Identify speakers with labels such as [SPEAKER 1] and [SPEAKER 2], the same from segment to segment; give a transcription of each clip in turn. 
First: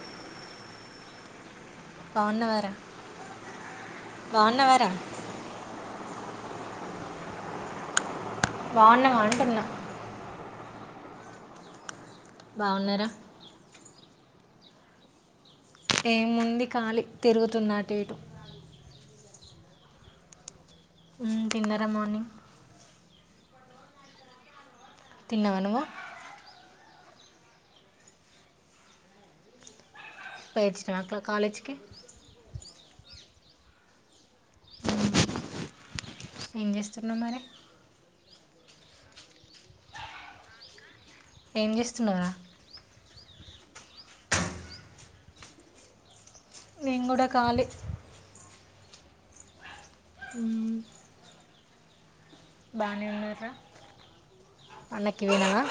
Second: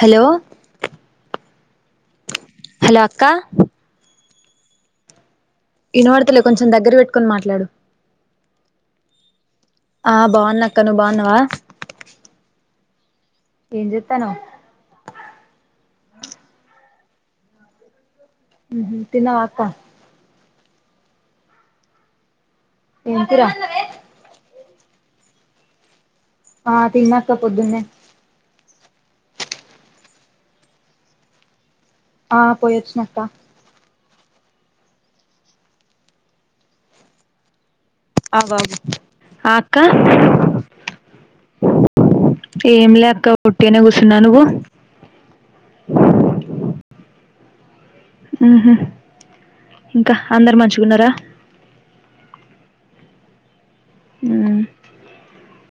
[SPEAKER 1] Hello hello అక్కా
[SPEAKER 2] బావున్నవారా?
[SPEAKER 1] ఇనువడతలే కొంచెం దగ్గర వేట్టుకొని మాట్లాడు
[SPEAKER 2] బావున్నావా అంటున్న
[SPEAKER 1] ఇంకా నువ్ బావున్నావా?
[SPEAKER 2] బావున్నారా
[SPEAKER 1] ఇంకేంజేతన్నవ్?
[SPEAKER 2] ఏముంది కాలి తిరుగుతున్న అటు ఇటు
[SPEAKER 1] తిన్నావా? అక్క
[SPEAKER 2] ఉమ్ తిన్నారా మోనీ
[SPEAKER 1] ఏం కూర
[SPEAKER 2] తిన్నావ నువ్వు
[SPEAKER 1] ఆ తిన్నాక్క పొద్దున్నే
[SPEAKER 2] వైట్ స్టార్కా కాలేజ్కి
[SPEAKER 1] ఆ పోయొచ్చినక్కా
[SPEAKER 2] ఉమ్ ఏం చేస్తున్నావ్ మరే
[SPEAKER 1] అవు అవు ఆ అక్క
[SPEAKER 2] ఏం చేస్తున్నావురా?
[SPEAKER 1] వొట్టిగినే కూసున్న నువ్వు
[SPEAKER 2] నేను గుడా కాలి
[SPEAKER 1] ఊహుం ఇంకా అందరు మంచిగున్నారా?
[SPEAKER 2] బానే ఉన్నారు రా పండకి పోయినవా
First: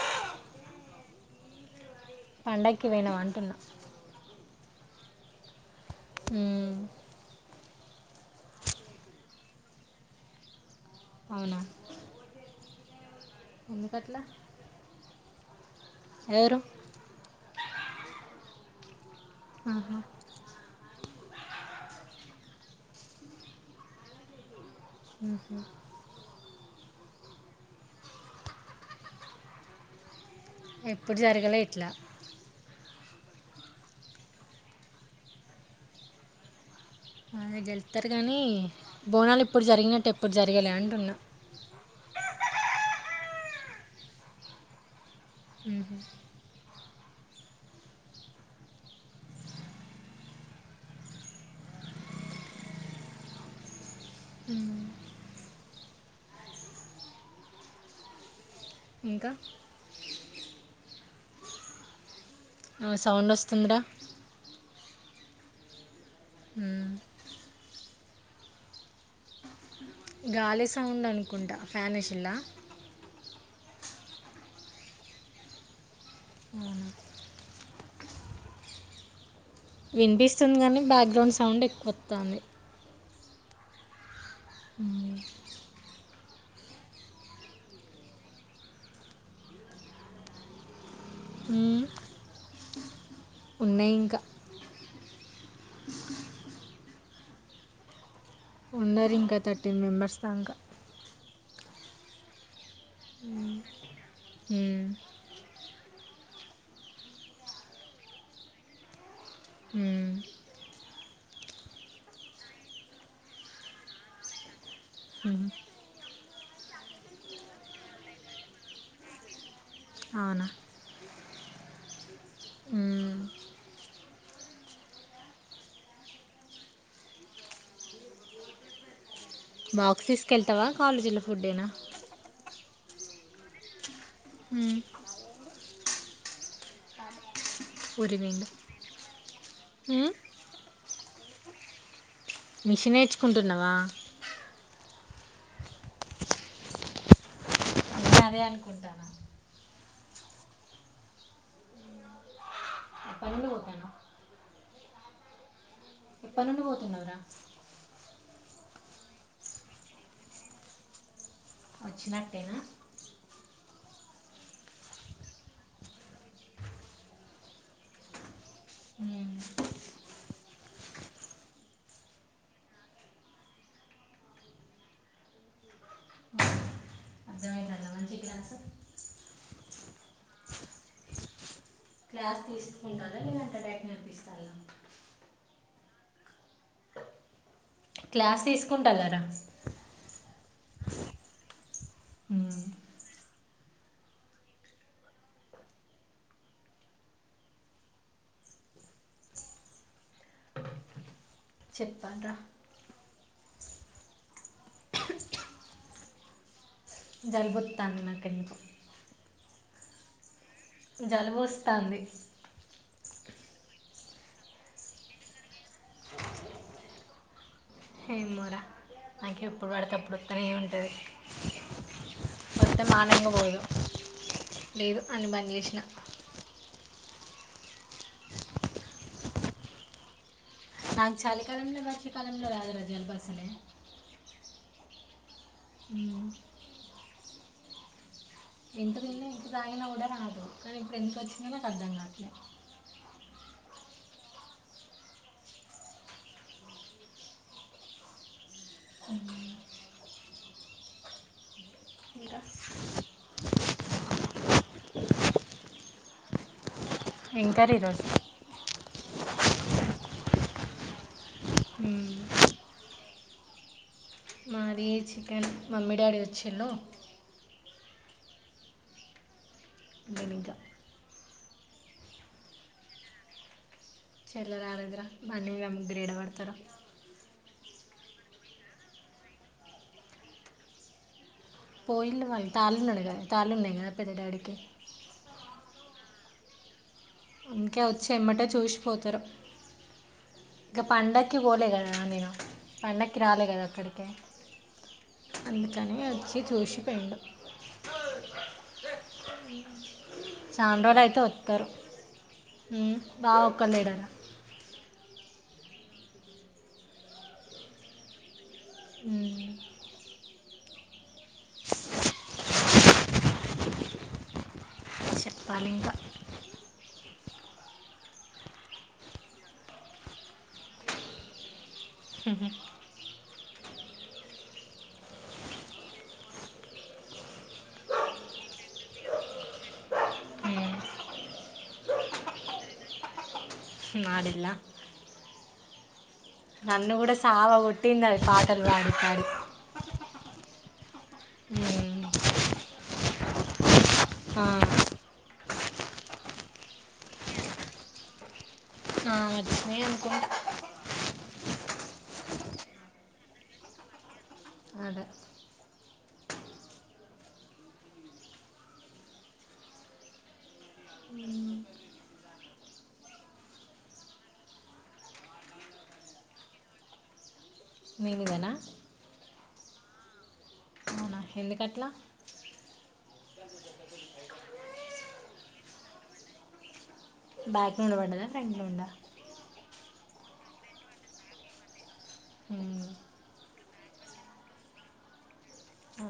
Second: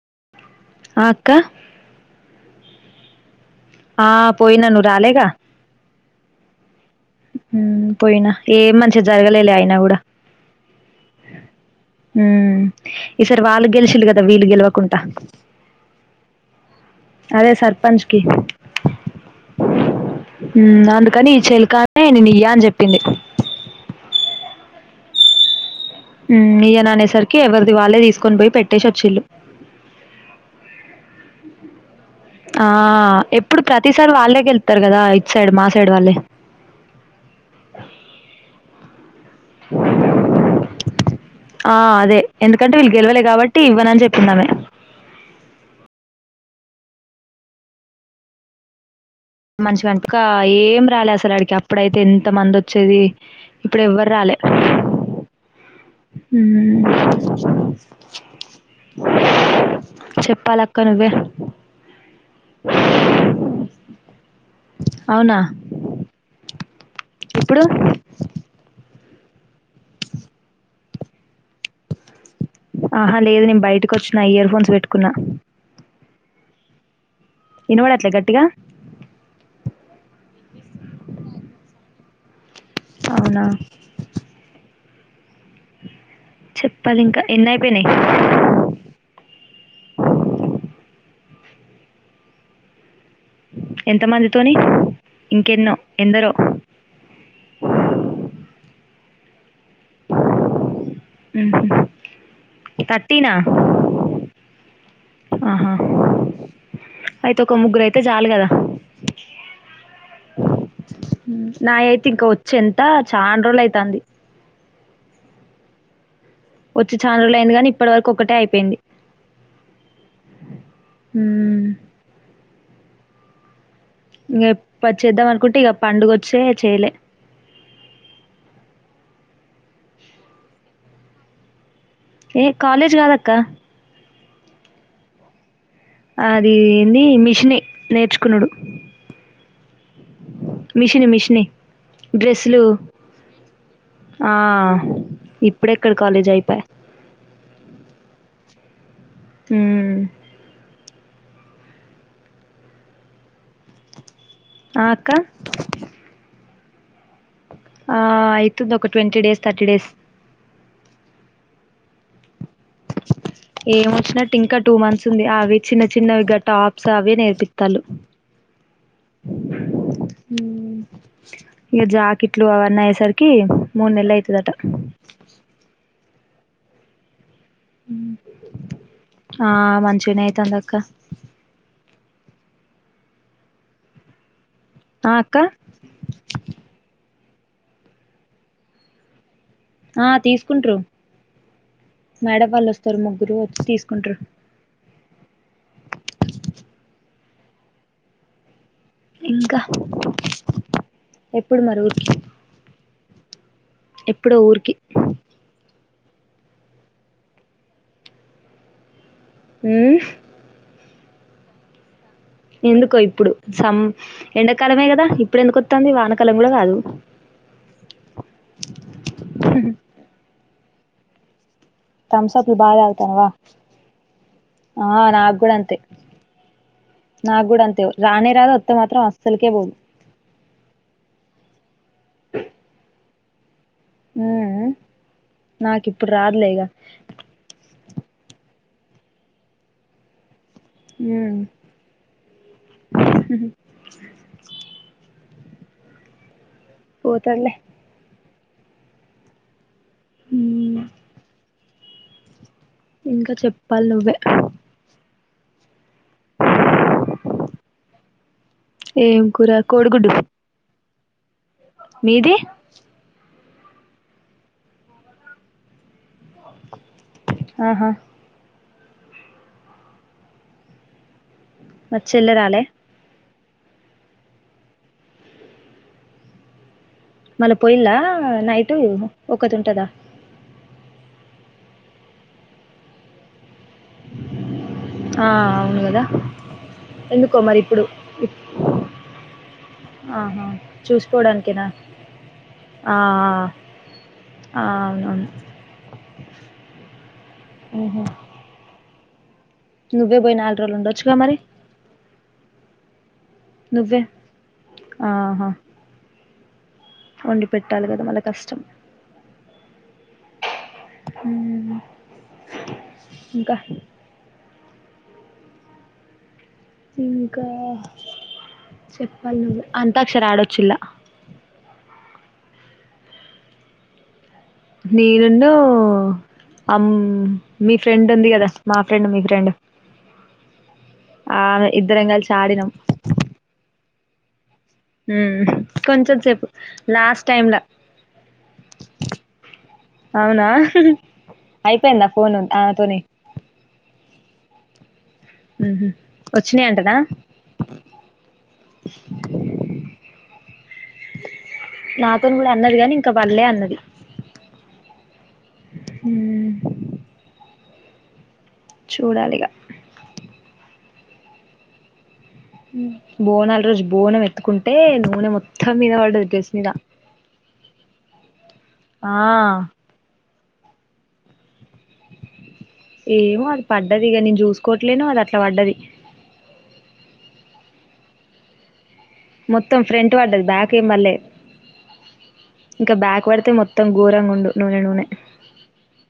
[SPEAKER 1] ఆ అక్క
[SPEAKER 2] పండక్కి వేనావా అంటున్నా
[SPEAKER 1] ఆ పోయిన నువు రాలేగా
[SPEAKER 2] ఉమ్
[SPEAKER 1] ఉమ్ పోయినా ఏ మంచి జరగలేలే అయినా గుడా
[SPEAKER 2] అవునా
[SPEAKER 1] ఈ సారి వాళ్ళు గెలిశిళ్ళు
[SPEAKER 2] ఎందుకట్లా
[SPEAKER 1] గదా వీళ్లు గెలవకుంటా
[SPEAKER 2] ఎవరు
[SPEAKER 1] అదే సర్పంచ్కి
[SPEAKER 2] ఆహా
[SPEAKER 1] కనీ చెల్ కా అంటే నేన్ నియ్యా అని జెప్పింది.
[SPEAKER 2] ఉహుం
[SPEAKER 1] ఉ ఇయ్యను అనేసరికి ఎవరిది వాళ్ళే తీసుకొని పోయి పెట్టేసచ్చిల్లు
[SPEAKER 2] ఎప్పుడు జరగలే ఇట్లా
[SPEAKER 1] ఆ ఎప్పుడు ప్రతిసారి వాళ్ళే గెళ్తారు కదా ఇట్ సైడ్ మా సైడ్ వాళ్ళే
[SPEAKER 2] అదే గెలుతారు కానీ బోనాలు ఇప్పుడు జరిగినట్టు ఎప్పుడు జరగలే అంటున్నా
[SPEAKER 1] ఆ! అదే. ఎందుకంటే వీళ్ళు గెలవలే కాబట్టి ఇవ్వనని చెప్పిందామే
[SPEAKER 2] ఉహు
[SPEAKER 1] మంచి వెనపక ఏం రాలేదు అసలు అడికి అప్పుడైతే ఎంత మంది వచ్చేది ఇప్పుడు ఎవరు రాలే
[SPEAKER 2] మ్మ్.
[SPEAKER 1] ఊమ్
[SPEAKER 2] ఇంకా
[SPEAKER 1] నువ్వే.
[SPEAKER 2] నవ్ సౌండ్ వస్తుందిరా
[SPEAKER 1] అవునా
[SPEAKER 2] మ్మ్.
[SPEAKER 1] ఇప్పుడు
[SPEAKER 2] గాలి సౌండ్ అనుకుంటా ఫ్యానిష్ ఇలా
[SPEAKER 1] బయటకు వచ్చిన ఇయర్ఫోన్స్ పెట్టుకున్నా వినవడేట్ల గట్టిగా
[SPEAKER 2] తాంది
[SPEAKER 1] అవునా
[SPEAKER 2] ఉమ్
[SPEAKER 1] చెప్పాలి ఇంకా ఎన్ని అయిపోయినాయి
[SPEAKER 2] ఊమ్
[SPEAKER 1] ఎంత మందితోని ఇంకెన్నో ఎందరో
[SPEAKER 2] ఉన్నారు ఇంకా తట్ టన్ మెంబర్స్ దాంకా
[SPEAKER 1] ఉమ్ హు థర్టీనా
[SPEAKER 2] మ్మ్. మ్మ్.
[SPEAKER 1] ఆహా అయితే ఒక ముగ్గురు అయితే చాలు కదా
[SPEAKER 2] ఉమ్
[SPEAKER 1] ఉమ్ నా అయితే ఇంక వచ్చి ఎంత చాలా రోజులు అయితంది
[SPEAKER 2] ఉ హు
[SPEAKER 1] వచ్చి ఛానరోలు అయింది కాని ఇప్పటి వరకు ఒకటే అయిపోయింది
[SPEAKER 2] అవునా మ్మ్.
[SPEAKER 1] ఇంక ప చేద్దాం అనుకుంటే ఇక పండుగ వచ్చే చేయలే
[SPEAKER 2] బాక్స్ తీసుకెళ్తావా కాలేజీలో ఫుడ్ేనా
[SPEAKER 1] ఏ కాలేజ్ కాదక్క
[SPEAKER 2] హు మ్
[SPEAKER 1] అది ఏంది మిషనే నేర్చుకున్డు
[SPEAKER 2] ఉరివిండి
[SPEAKER 1] మిషని మిషన్ న్నే డ్రెస్లు
[SPEAKER 2] మిషన్ నేర్చుకుంటున్నావా
[SPEAKER 1] ఆ ఇప్పుడెక్కడ కాలేజ్ అయిపోయా
[SPEAKER 2] నేను అదే అనుకుంటాన
[SPEAKER 1] మ్మ్
[SPEAKER 2] ఎప్పటి నుండి పోతాను
[SPEAKER 1] ఆ అక్క
[SPEAKER 2] పండి పోతున్నావురా
[SPEAKER 1] ఆ అయితుంది ఒక ట్వంటీ డేస్ థర్టీ డేస్
[SPEAKER 2] వచ్చినట్టేనా
[SPEAKER 1] ఏం వచ్చినట్టు ఇంకా టూ మంత్స్ ఉంది అవి చిన్న చిన్న వి ఇగ టాప్స్ అవి నేర్పిస్తాలు ఇక జాకెట్లు అవి అన్ని అయ్యేసరికి మూడు నెలు అయితది అట హ్మ్
[SPEAKER 2] గ్లాసు
[SPEAKER 1] ఆ మంచిగనే అయితంది అక్క
[SPEAKER 2] క్లాస్ తీసుకుంటారా లేదు అంటే డైరెక్ట్ నేర్పిస్తారా
[SPEAKER 1] ఆ అక్క
[SPEAKER 2] క్లాస్ తీసుకుంటగరా
[SPEAKER 1] ఆ తీసుకుంటరు మేడం వాల్ వస్తారు ముగ్గురు తీసుకుంటరు ఇంకా ఎప్పుడు మరు
[SPEAKER 2] చెప్పాలరా
[SPEAKER 1] ఎప్పుడో ఊరికి
[SPEAKER 2] జలుబూ వత్తంది నాక్ [unintelligible]
[SPEAKER 1] మ్మ్
[SPEAKER 2] జలుబు వస్తంది
[SPEAKER 1] ఎందుకో ఇప్పుడు సం ఎండాకాలమే కదా ఇప్పుడు ఎందుకొస్తంది వానకాలం కూడా కాదు
[SPEAKER 2] ఎమోరా నాకే ఎప్పుడు పడితే అప్పుడు ఐతనేఉంటది
[SPEAKER 1] థమ్సఅప్లు బాగా తగుతానవా ఆ
[SPEAKER 2] లేదు అని
[SPEAKER 1] నాకు
[SPEAKER 2] బంద్
[SPEAKER 1] కూడా అంతే
[SPEAKER 2] చేసిన
[SPEAKER 1] నా కూడా అంతే రానే రాదు అస్తే మాత్రం అస్సలికే పోదు
[SPEAKER 2] నాకు చాలి కాలంలో వర్ష కాలంలో రాదురా జలుబు అసలు అే
[SPEAKER 1] మ్మ్ నాకిప్పుడు
[SPEAKER 2] ఉమ్.
[SPEAKER 1] రాదులే ఇగా
[SPEAKER 2] వింటర్ అయిన ఎంతా తాగిన కూడా రాదు ఇప్పుడు
[SPEAKER 1] ఉమ్
[SPEAKER 2] ఎందుకోచినాదో నాకు అర్థం కాట్లే
[SPEAKER 1] పోతాదిలే
[SPEAKER 2] ఆ
[SPEAKER 1] హ్మ్
[SPEAKER 2] ఇంకా
[SPEAKER 1] ఇంకా చెప్పాలి నువ్వే
[SPEAKER 2] ఏం కర్రీ ఈరోజు
[SPEAKER 1] ఏం కూర కోడిగుడ్డు మీది
[SPEAKER 2] మాది చికెన్ మమ్మీ డాడీ వచ్చిళ్ళు
[SPEAKER 1] ఆహా
[SPEAKER 2] లేదు ఇంకా
[SPEAKER 1] మరి చెల్లి రాలే
[SPEAKER 2] చెల్లె రాలేదు రా బండి మీద ముగ్గురు ఏడ పడతారు
[SPEAKER 1] మళ్ళా పోయిన్ల నైటు ఒకటి ఉంటదా
[SPEAKER 2] పోయిన్లు మరి తాళ్ళు ఉన్నాడు కదా తాళ్ళు ఉన్నాయ్ కదా డాడీ కి
[SPEAKER 1] ఆ అవును కదా ఎందుకో మరి
[SPEAKER 2] ఇంకా
[SPEAKER 1] ఇప్పుడు
[SPEAKER 2] వచ్చి
[SPEAKER 1] ఇప్
[SPEAKER 2] ఎమ్మటే
[SPEAKER 1] ఆహా
[SPEAKER 2] ఇంక పండక్కి
[SPEAKER 1] చూసుకోవడానికేనా
[SPEAKER 2] పోలే కదా నేను
[SPEAKER 1] ఆ
[SPEAKER 2] పండక్కి రాలే కదా అక్కడికే
[SPEAKER 1] ఆ అవునవును
[SPEAKER 2] అందుకని వచ్చి చూసి పోయిండు
[SPEAKER 1] ఉహు
[SPEAKER 2] ద
[SPEAKER 1] నువ్వే పోయి నాలుగు రోజులు ఉండొచ్చుగా మరి
[SPEAKER 2] మ్మ్
[SPEAKER 1] నువ్వే ఆహా వండి పెట్టాలి కదా మళ్ళ కష్టం
[SPEAKER 2] మ్మ్
[SPEAKER 1] ఇంకా
[SPEAKER 2] చెప్పాలి ఇంకా
[SPEAKER 1] ఇంకా చెప్పాలి నువ్వు అంతాక్షరీ ఆడొచ్చు ఇలా
[SPEAKER 2] హ్మ్ హు
[SPEAKER 1] నేను ను అమ్ మీ ఫ్రెండ్ ఉంది కదా మా ఫ్రెండ్ మీ ఫ్రెండ్
[SPEAKER 2] మ్మ్
[SPEAKER 1] ఆమె ఇద్దరం కలిసి ఆడినం
[SPEAKER 2] మాడిళ్ళ
[SPEAKER 1] హ్మ్ కొంచద్
[SPEAKER 2] నన్ను కూడా సావా కొట్టింది అవి పాటలు పాడి పాడి
[SPEAKER 1] హ్మ్ హు
[SPEAKER 2] మ్మ్.
[SPEAKER 1] అయిపోయిందా ఫోను దాంతోనే
[SPEAKER 2] ఆ
[SPEAKER 1] హ్మ్ హు వచ్చినాయి అంటనా
[SPEAKER 2] ఆ, వచ్చినాయి అనుకుంటా
[SPEAKER 1] నాతోని కూడా అన్నది కాని ఇంకా పళ్లే అన్నది
[SPEAKER 2] అదే
[SPEAKER 1] హ్మ్ చూడాలి ఇగ
[SPEAKER 2] మ్మ్.
[SPEAKER 1] మ్మ్ బోనాల రోజు బోనం ఎత్తుకుంటే నూనె మొత్తం మీద పడ్డది డ్రెస్ మీద
[SPEAKER 2] నీ మీదనా
[SPEAKER 1] ఆ
[SPEAKER 2] అవునా ఎందుకట్లా
[SPEAKER 1] ఏమో అది పడ్డది ఇగ నేను చూసుకోట్లేను అది అట్లా పడ్డది
[SPEAKER 2] బ్యాక్ లో ఉండ పడ్డదా ఫ్రంట్ లో ఉండ
[SPEAKER 1] మొత్తం ఫ్రంట్ పడ్డది బ్యాక్ పల్లె
[SPEAKER 2] మ్మ్.
[SPEAKER 1] ఇంకా బ్యాక్ పడితే మొత్తం ఘోరంగా ఉండు నూనె నూనె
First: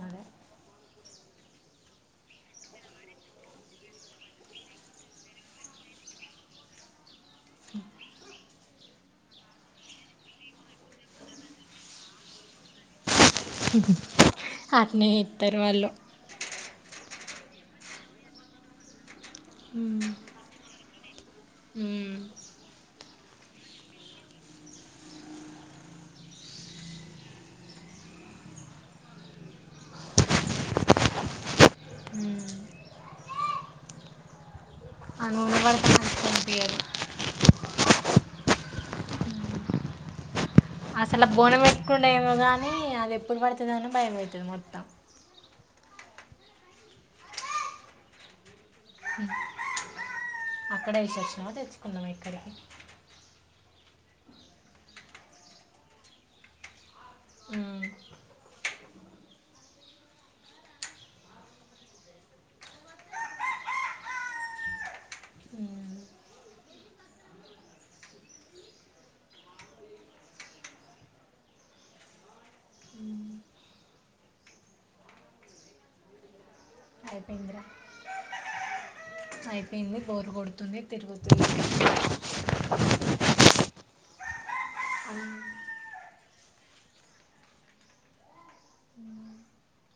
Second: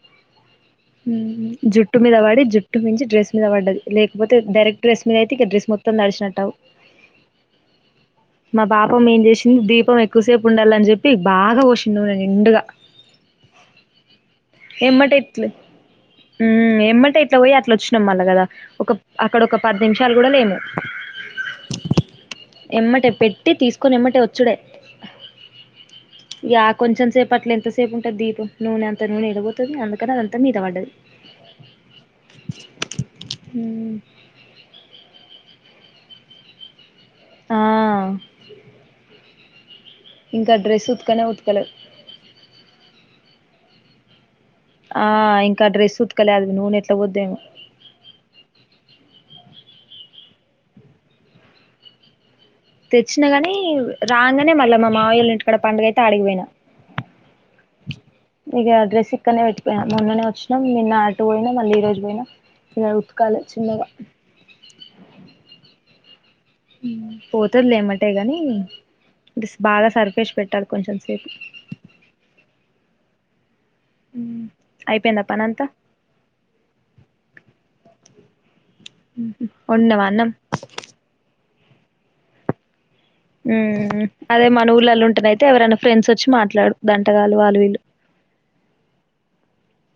[SPEAKER 2] అదే
[SPEAKER 1] మ్మ్ జుట్టు మీద వాడి జుట్టు మించి డ్రెస్ మీద పడ్డది లేకపోతే డైరెక్ట్ డ్రెస్ మీద అయితే ఇక డ్రెస్ మొత్తం దడిచినట్టావు మా పాపం ఏం చేసింది దీపం ఎక్కువసేపు ఉండాలని చెప్పి బాగా పోషంది నేను నిండుగా
[SPEAKER 2] అట్లనే
[SPEAKER 1] ఊ ఎమ్మటే ఇట్లా పోయి అట్లా వచ్చినం మళ్ళ కదా ఒక అక్కడ ఒక పది
[SPEAKER 2] మ్మ్.
[SPEAKER 1] నిమిషాలు కూడా లేము
[SPEAKER 2] మ్మ్.
[SPEAKER 1] ఎమ్మటే పెట్టి తీసుకొని ఎమ్మటే వచ్చుడే ఈగ కొంచెం సేపు అట్ల ఎంతసేపు ఉంటది దీపం నూనె అంత నూనె ఎడిపోతుంది అక్కడ అదంతా మీద పడ్డది
[SPEAKER 2] మ్మ్.
[SPEAKER 1] ఊ
[SPEAKER 2] ఆ నూనె పడితే మంచిగా అనిపించదు
[SPEAKER 1] ఆ ఇంకా డ్రెస్సు
[SPEAKER 2] అసలు బోనం ఎత్తుకున్నాడు ఏమో గానీ అది ఎప్పుడు పడుతుంది అన్న భయం అయితుంది
[SPEAKER 1] ఆ ఇంకా డ్రెస్ ఉతకలే నూనె ఎట్ల పోతుందో ఏమో
[SPEAKER 2] అక్కడే ఏ సచ్చినవా ఇక్కడికే తెచ్చుకున్నావా
[SPEAKER 1] తెచ్చినా కాని రాగానే మళ్ళీ మా మామయ్య ఇంటికాడ పండుగ అయితే అడిగిపోయినా
[SPEAKER 2] మ్మ్.
[SPEAKER 1] ఇక డ్రెస్ ఇక్కడనే పెట్టిపోయినా మొన్ననే వచ్చినాం నిన్న అటు పోయినా మళ్ళీ ఈ రోజు పోయినా ఉతకాల చిన్నగా పోతుంది లే ఎమ్మటే బాగా సరిపేసి పెట్టాలి కొంచెం సేపు అయిపోయిందా పని అంతా
[SPEAKER 2] అయిపోయిందిరా అయిపోయింది
[SPEAKER 1] వండినవా అన్నం
[SPEAKER 2] బోరు కొడుతుంది తిరుగుతుంన డోర్ సౌండ్
[SPEAKER 1] ఉమ్ అదే మన ఊళ్ళల్లా అయితే ఎవరైనా ఫ్రెండ్స్ వచ్చి మాట్లాడుతారు అట్ల కాదు వాళ్ళు వీళ్ళు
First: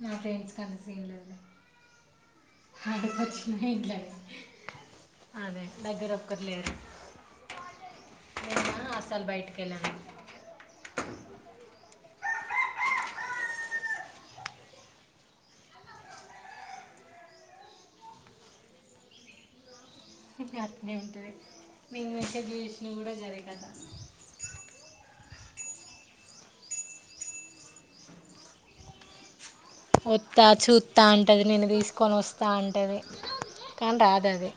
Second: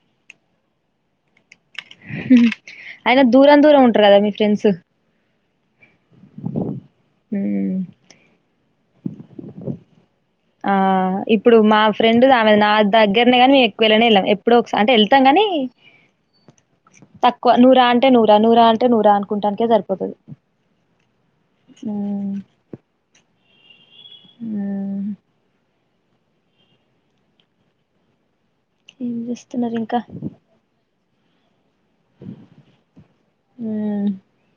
[SPEAKER 2] నా ఫ్రెండ్స్ కనిసిలేదు
[SPEAKER 1] అయినా దూరం దూరం
[SPEAKER 2] ఇంట్లో
[SPEAKER 1] ఉంటారు కదా మీ ఫ్రెండ్స్
[SPEAKER 2] అదే దగ్గర ఒక్కరు లేరు
[SPEAKER 1] ఉ
[SPEAKER 2] నువ్వు బయటికి వెళ్ళావా
[SPEAKER 1] ఆ ఇప్పుడు మా ఫ్రెండ్ ఆమెదీ నా దగ్గరనే గాని మేము ఎక్కువెళ్ళనే వెళ్ళాం ఎప్పుడో ఒకసారి అంటే వెళ్తాం ని తక్కువ నువ్వు రా అంటే నువ్వు రా నువ్వు రా అంటే నువ్వు రా అనుకుంటానికే సరిపోతుది
[SPEAKER 2] కట్లనే ఉంటది మేం మెసేజ్ చూసిన కూడా అదే కదా
[SPEAKER 1] ఉ ఏం చేస్తావ్
[SPEAKER 2] అ త్త చూత్త అత్త అంటది నేను తీసుకోను తీసుకొని వస్తా అంటది కానీ
[SPEAKER 1] ఉమ్
[SPEAKER 2] రాదు అడి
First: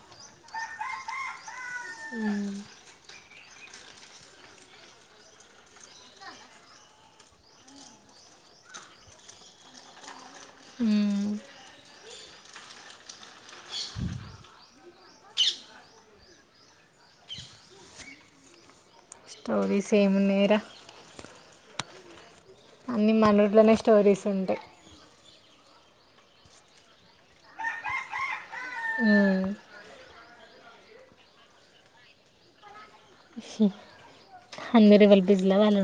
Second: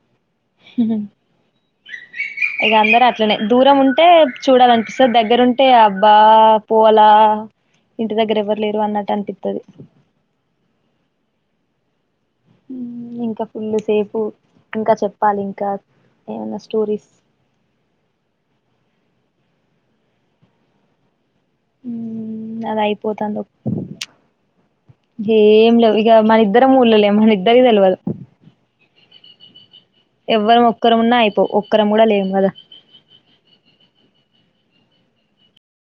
[SPEAKER 1] ఇ గ అందరూ అంతే ఇట్లనే దూరం ఉంటే చూడాలనిపిస్తుంది దగ్గరుంటే అబ్బా పోవాలా ఇంటి దగ్గర ఎవరు లేరు అన్నట్టు అనిపిస్తుంది ఇంకా ఫుల్ సేపు ఇంకా చెప్పాలి ఇంకా ఏమైనా స్టోరీస్
[SPEAKER 2] అన్ని సేమ్ ఉన్నాయి రా
[SPEAKER 1] ఉ నాది అయిపోతుంది
[SPEAKER 2] మన ఊర్లోనే స్టోరీస్ ఉంటాయి
[SPEAKER 1] ఏం లేదు ఇక మన ఇద్దరం ఊర్లో లేము మనిద్దరికీ తెలియదు ఎవ్వర ఒక్కరు ఉన్నా అయిపో ఒక్కరం కూడా లేము కదా
[SPEAKER 2] అందరూ ఎవరు బిజీలో వాళ్ళు ఉన్నారు